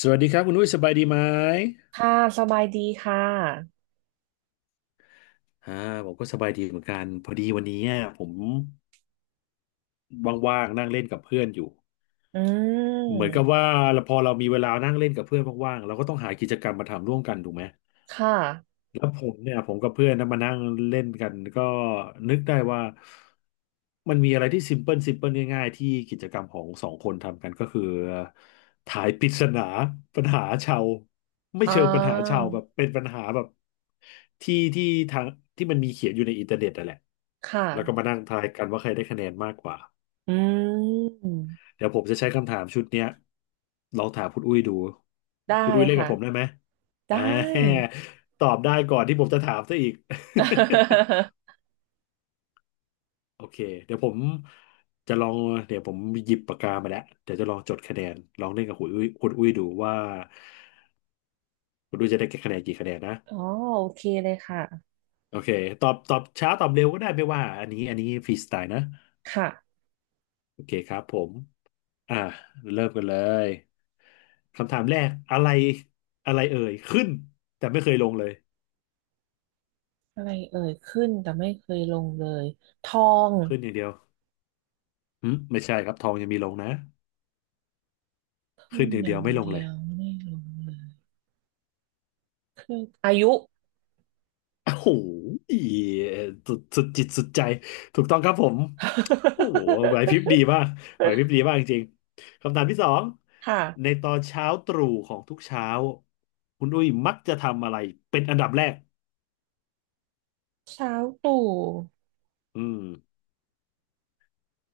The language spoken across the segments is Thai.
สวัสดีครับคุณอุ้ยสบายดีไหมค่ะสบายดีค่ะ อ่าผมก็สบายดีเหมือนกันพอดีวันนี้อะผมว่างๆนั่งเล่นกับเพื่อนอยู่อืเหมือนกับมว่าพอเรามีเวลานั่งเล่นกับเพื่อนว่างๆเราก็ต้องหากิจกรรมมาทำร่วมกันถูกไหม ค่ะ แล้วผมเนี่ยผมกับเพื่อนนะมานั่งเล่นกันก็นึกได้ว่ามันมีอะไรที่ซิมเพิลซิมเพิลง่ายๆที่กิจกรรมของสองคนทำกันก็คือทายปริศนาปัญหาชาวไม่อ่เชิงปัญหาา ชาวแบบเป็นปัญหาแบบที่ทางที่มันมีเขียนอยู่ในอินเทอร์เน็ตนั่นแหละค่ะ แล้วก็มานั่งทายกันว่าใครได้คะแนนมากกว่า อืม เดี๋ยวผมจะใช้คำถามชุดเนี้ยลองถามคุณอุ้ยดูได้คุณอุ้ยเล่นกัค่ะ บผมได้ไหมไดอ่า ้ ตอบได้ก่อนที่ผมจะถามซะอีก โอเคเดี๋ยวผมจะลองเดี๋ยวผมหยิบปากกามาแล้วเดี๋ยวจะลองจดคะแนนลองเล่นกับคุณอุ้ยดูว่าคุณอุ้ยจะได้คะแนนกี่คะแนนนะอ๋อโอเคเลยค่ะ โอเคตอบช้าตอบเร็วก็ได้ไม่ว่าอันนี้ฟรีสไตล์นะค่ะ โอเคครับผม อ่าเริ่มกันเลยคำถามแรกอะไรอะไรเอ่ยขึ้นแต่ไม่เคยลงเลยอะไรเอ่ยขึ้นแต่ไม่เคยลงเลย ทองขึ้นอย่างเดียวอืมไม่ใช่ครับทองยังมีลงนะขึ้ขึ้นนอย่าองเดีย่ายวงไม่ลงเดีเลยยวไม่ลงเลยขึ้นอายุ โอ้โหสุดสุดจิตสุดใจถูกต้องครับผมโอ้โหไหวพริบดีมากไหวพริบดีมากจริงๆคำถามที่สอง ค่ะในตอนเช้าตรู่ของทุกเช้าคุณอุ้ยมักจะทำอะไรเป็นอันดับแรกเช้าตู่อืม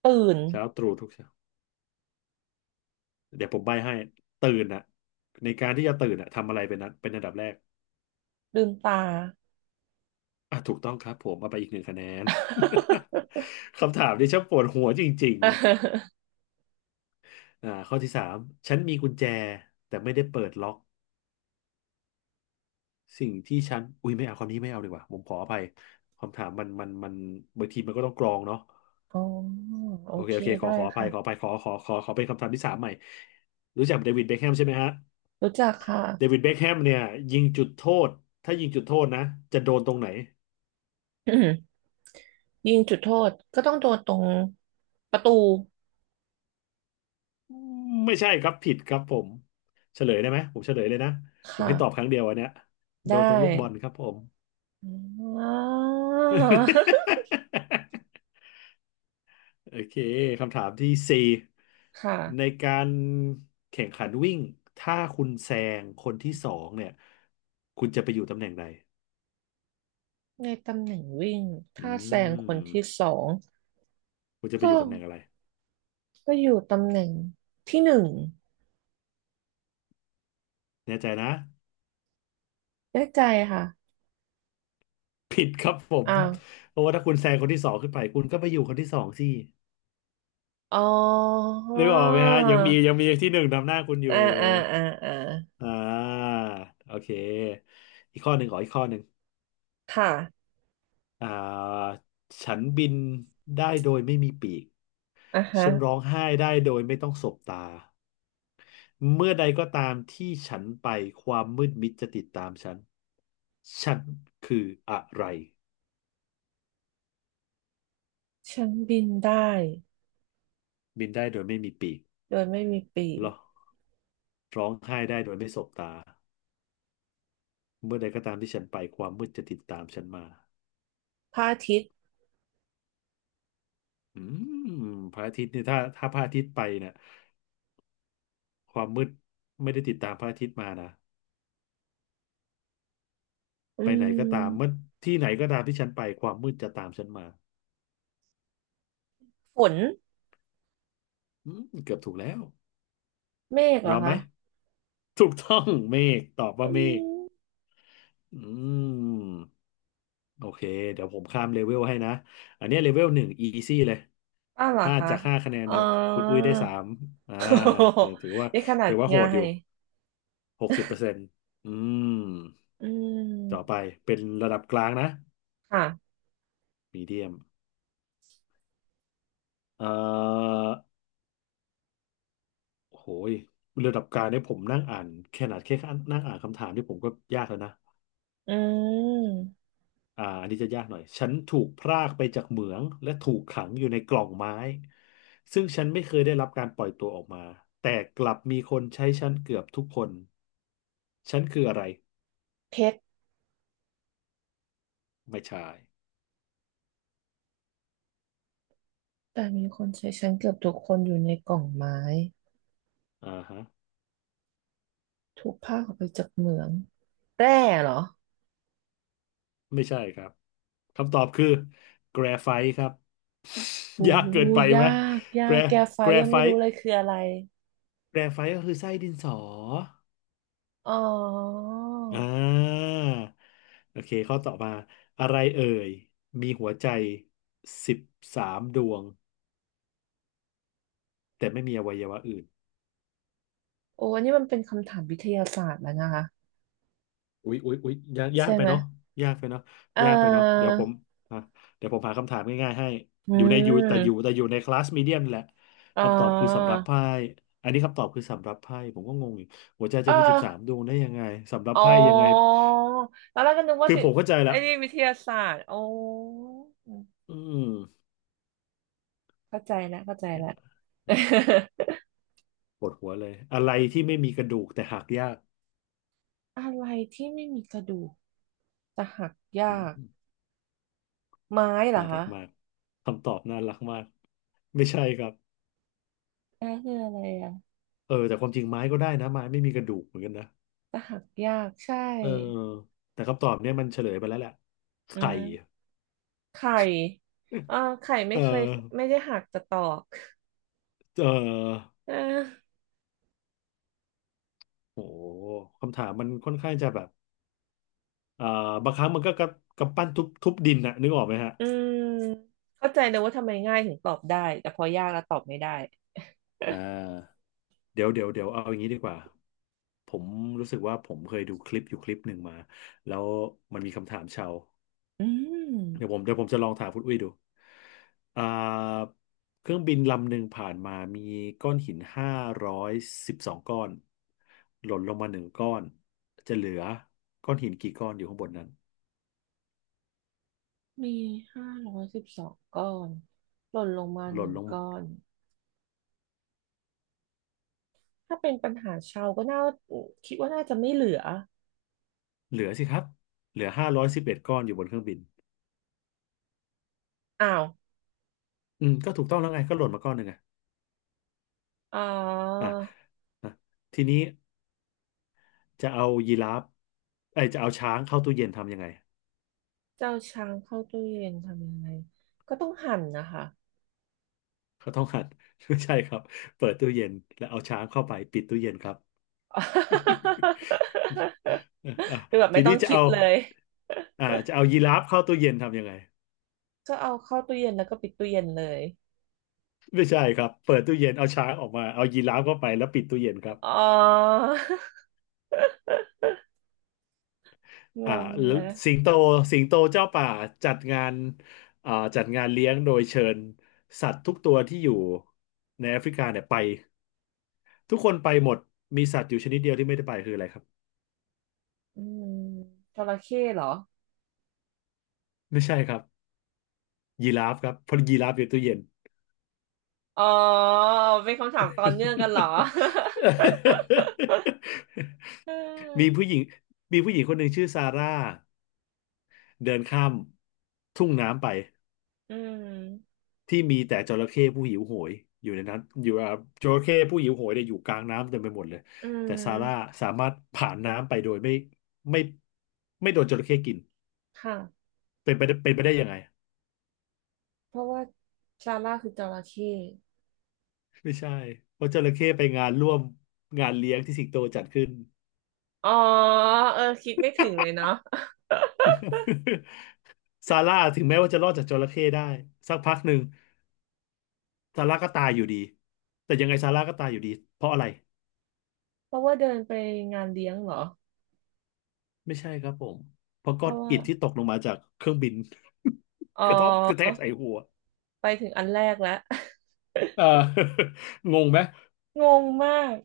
ตื่นเช้าตรู่ทุกเช้า เดี๋ยวผมใบ้ให้ตื่นอะในการที่จะตื่นอะทำอะไรเป็นเป็นอันดับแรกลืมตา อ่ะถูกต้องครับผมเอาไปอีกหนึ่งคะแนน คำถามนี้ช่างปวดหัวจริงๆข้อที่สามฉันมีกุญแจแต่ไม่ได้เปิดล็อกสิ่งที่ฉันอุ้ยไม่เอาคำนี้ไม่เอาดีกว่าผมขออภัยคำถามมันบางทีมันก็ต้องกรองเนาะอ๋อโอโอเคเคโอเคขได้อขออภัยค่ะขออภัยขอขอขอขอเป็นคำถามที่สามใหม่รู้จักเดวิดเบ็คแฮมใช่ไหมฮะรู้จักค่ะ เดวิดเบ็คแฮมเนี่ยยิงจุดโทษถ้ายิงจุดโทษนะจะโดนตรงไหน อืมยิงจุดโทษก็ต้องโดนตรงประตูไม่ใช่ครับผิดครับผมเฉลยได้ไหมผมเฉลยเลยนะคผมให้ตอบค่ะรั้งเดียวอันเนี้ยโดได้นตรงลูกบอลครับผม อ่าว โอเคคำถามที่สี่คใน่ะการแข่งขันวิ่งถ้าคุณแซงคนที่สองเนี่ยคุณจะไปอยู่ตำแหน่งใดในตำแหน่งวิ่งอืถ้าแซงคนที่มสองคุณจะไปก็อยู่ตำแหน่งอะไรก็อยู่ตำแหน่งที่หนึ่งแน่ใจนะได้ใจค่ะผิดครับผมอ้าวเพราะว่าถ้าคุณแซงคนที่สองขึ้นไปคุณก็ไปอยู่คนที่สองสิอ๋อนึกออกไหมฮะยังมีที่หนึ่งนำหน้าคุณอยู่ อ่าอ่าอ่าอ่าอ่าโอเคอีกข้อหนึ่งขออีกข้อหนึ่งค่ะอ่าฉันบินได้โดยไม่มีปีกอ่ะฮะฉันร้องไห้ได้โดยไม่ต้องสบตาเมื่อใดก็ตามที่ฉันไปความมืดมิดจะติดตามฉันฉันคืออะไรฉันบินได้บินได้โดยไม่มีปีกโดยไม่มีปีเหรอกร้องไห้ได้โดยไม่สบตาเมื่อใดก็ตามที่ฉันไปความมืดจะติดตามฉันมาพระอาทิตย์ อืมพระอาทิตย์เนี่ยถ้าพระอาทิตย์ไปเนี่ยความมืดไม่ได้ติดตามพระอาทิตย์มานะ อืไปไหนก็ตามเมื่อมที่ไหนก็ตามที่ฉันไปความมืดจะตามฉันมาฝนอืมเกือบถูกแล้วเมฆเหรยออมไหมคะถูกต้องเมฆตอบว่าอืเมฆมอืมโอเคเดี๋ยวผมข้ามเลเวลให้นะอันเนี้เลเวลหนึ่งอีซี่เลยอ้าวเหรอห้าคะจากห้าคะแนนอ๋อ เนี่ยคุณอุ้ยได้สามอ่าถือถือว่า นี่ขนาถืดอว่าโหง่าดอยู่ย60%อืมอืต่อไปมเป็นระดับกลางนะค่ะมีเดียมเอ่อ โหยระดับกลางเนี่ยผมนั่งอ่านแค่ขนาดแค่นั่งอ่านคำถามที่ผมก็ยากแล้วนะอืมอันนี้จะยากหน่อยฉันถูกพรากไปจากเหมืองและถูกขังอยู่ในกล่องไม้ซึ่งฉันไม่เคยได้รับการปล่อยตัวออกมาแต่กลับมีคนใช้ฉันเกือบทุกคนฉันคืออะไรเพชรไม่ใช่แต่มีคนใช้ชั้นเกือบทุกคนอยู่ในกล่องไม้อ่าฮะถูกภาคออกไปจากเหมืองแร่เหรอไม่ใช่ครับคำตอบคือแกรไฟต์ครับ โอ้ ยากเกินไปยาไหมกยาแกรกแกไฟแกรยังไฟไม่รู้ต์เลยคืออะไรแกรไฟต์ก็คือไส้ดินสอ อ๋ออ่าโอเคข้อต่อมาอะไรเอ่ยมีหัวใจสิบสามดวงแต่ไม่มีอวัยวะอื่นโอ้อันนี้มันเป็นคำถามวิทยาศาสตร์แล้วนะคะอุ๊ยอุ๊ยอุ๊ยยากยาใช่กไปไหมเนาะยากไปเนาะเอ่ยากไปเนาะออ่ะเดี๋ยวผมหาคำถามง่ายๆให้อือยู่ในอยู่แต่อยู่ม แต่อยู่ในคลาสมีเดียมแหละอ่าคำตอบคือสำรับไพ่อันนี้คำตอบคือสำรับไพ่ผมก็งงอยู่หัวใจเอจะมีสิบสามอ ดวงได้ยังไงสำรับอ๋อ ไพ่ยังไงแล้วเราก็นึกว่าคือสิผมเข้าใจไอ้ละนี่วิทยาศาสตร์โอ้อืมเข้าใจแล้วเข้าใจแล้ว ปวดหัวเลยอะไรที่ไม่มีกระดูกแต่หักยาก อะไรที่ไม่มีกระดูกจะหักยาอืกมไม้เหรอน่ารัคะกมากคำตอบน่ารักมากไม่ใช่ครับนั่นคืออะไรอ่ะเออแต่ความจริงไม้ก็ได้นะไม้ไม่มีกระดูกเหมือนกันนะจะหักยากใช่เออแต่คำตอบเนี่ยมันเฉลยไปแล้วแหละอืไข่มไข่อ่าไข่ไม่เออเคยไม่ได้หักแต่ตอกเออเออโหคำถามมันค่อนข้างจะแบบเอ่อบางครั้งมันก็กระกำปั้นทุบทุบดินนะนึกออกไหมฮะอืมเข้าใจเลยว่าทำไมง่ายถึงตอบได้แต่พอยากแล้วตอบไม่ได้อ่าเดี๋ยวเดี๋ยวเดี๋ยวเอาอย่างนี้ดีกว่า ผมรู้สึกว่าผมเคยดูคลิปอยู่คลิปหนึ่งมาแล้วมันมีคำถามชาว อืม เดี๋ยวผมจะลองถามคุณอุ้ยดูอ่าเครื่องบินลำหนึ่งผ่านมามีก้อนหิน512ก้อน หล่นลงมาหนึ่งก้อน จะเหลือก้อนหินกี่ก้อนอยู่ข้างบนนั้น มี512ก้อน หล่นลงมาหหล่นนึ่งลงก้มาอน ถ้าเป็นปัญหาเชาวก็น่าคิดว่าน่าจะไม่เหลือเหลือสิครับ เหลือ511ก้อนอยู่บนเครื่องบิน อ้าวอืม ก็ถูกต้องแล้วไงก็หล่นมาก้อนหนึ่งไงอ๋ออ่ะอ่ะทีนี้จะเอายีราฟจะเอาช้างเข้าตู้เย็นทำยังไงเจ้าช้างเข้าตู้เย็นทำยังไงก็ต้องหั่นนะคะ เขาต้องหัด ไม่ใช่ครับเปิดตู้เย็นแล้วเอาช้างเข้าไปปิดตู้เย็นครับ อ่ะอ่ะ คือแบบทีไม่ต้อนี้งคิดเลยจะเอายีราฟเข้าตู้เย็นทำยังไง ก็เอาเข้าตู้เย็นแล้วก็ปิดตู้เย็นเลยไม่ใช่ครับ เปิดตู้เย็นเอาช้างออกมาเอายีราฟเข้าไปแล้วปิดตู้เย็นครับอ๋อ งอ่างแล้วนะสิงโตสิงโตเจ้าป่าจัดงานจัดงานเลี้ยงโดยเชิญสัตว์ทุกตัวที่อยู่ในแอฟริกาเนี่ยไป ทุกคนไปหมดมีสัตว์อยู่ชนิดเดียวที่ไม่ได้ไปคืออะไรครับอืมจระเข้เหรอไม่ใช่ครับยีราฟครับเพราะยีราฟอยู่ตู้เย็น อ๋อเป็นคำถามต่อเนื่องกันเหรอ อ มีผู้หญิงมีผู้หญิงคนหนึ่งชื่อซาร่า เดินข้ามทุ่งน้ำไปอืมที่มีแต่จระเข้ผู้หิวโหยอยู่ในนั้นอยู่อ่ะจระเข้ผู้หิวโหยเนี่ยอยู่กลางน้ำเต็มไปหมดเลยอืแต่ซาร่ามสามารถผ่านน้ำไปโดยไม่ไม่โดนจระเข้กินค่ะ เป็นไปได้ยังไงเพราะว่าซาร่าคือจระเข้ไม่ใช่เพราะจระเข้ไปงานร่วมงานเลี้ยงที่สิงโตจัดขึ้น อ๋อเออคิดไม่ถึงเลยเนาะ ซาร่าถึงแม้ว่าจะรอดจากจระเข้ได้สักพักหนึ่งซาร่าก็ตายอยู่ดีแต่ยังไงซาร่าก็ตายอยู่ดีเพราะอะไร เพราะว่าเดินไปงานเลี้ยงเหรอไม่ใช่ครับผมเพราะเพก้อนราะว่าอิฐที่ตกลงมาจากเครื่องบิน อ๋ กระทบกระแทกอ ใส่หัวไปถึงอันแรกแล้ว เอองงไหม งงมาก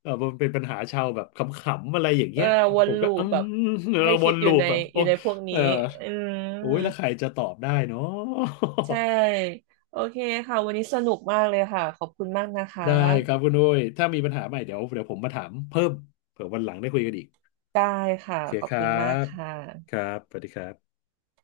เออมันเป็นปัญหาชาวแบบขำๆอะไรอย่างเออเงี้ยวนผมก็ลูปแบบเออให้วคิดนอยู่ลูในปแบบอโอ้ยู่ในพวกเอนี้ออืโอ้มยแล้วใครจะตอบได้เนาะ ใช่ โอเคค่ะวันนี้สนุกมากเลยค่ะขอบคุณมากนะ คะ ได้ครับคุณอุ้ยถ้ามีปัญหาใหม่เดี๋ยวเดี๋ยวผมมาถามเพิ่มเผื่อวันหลังได้คุยกันอีกได้ค่ะโอเคขอบครัคุณมากบค่ะครับสวัสดีครับ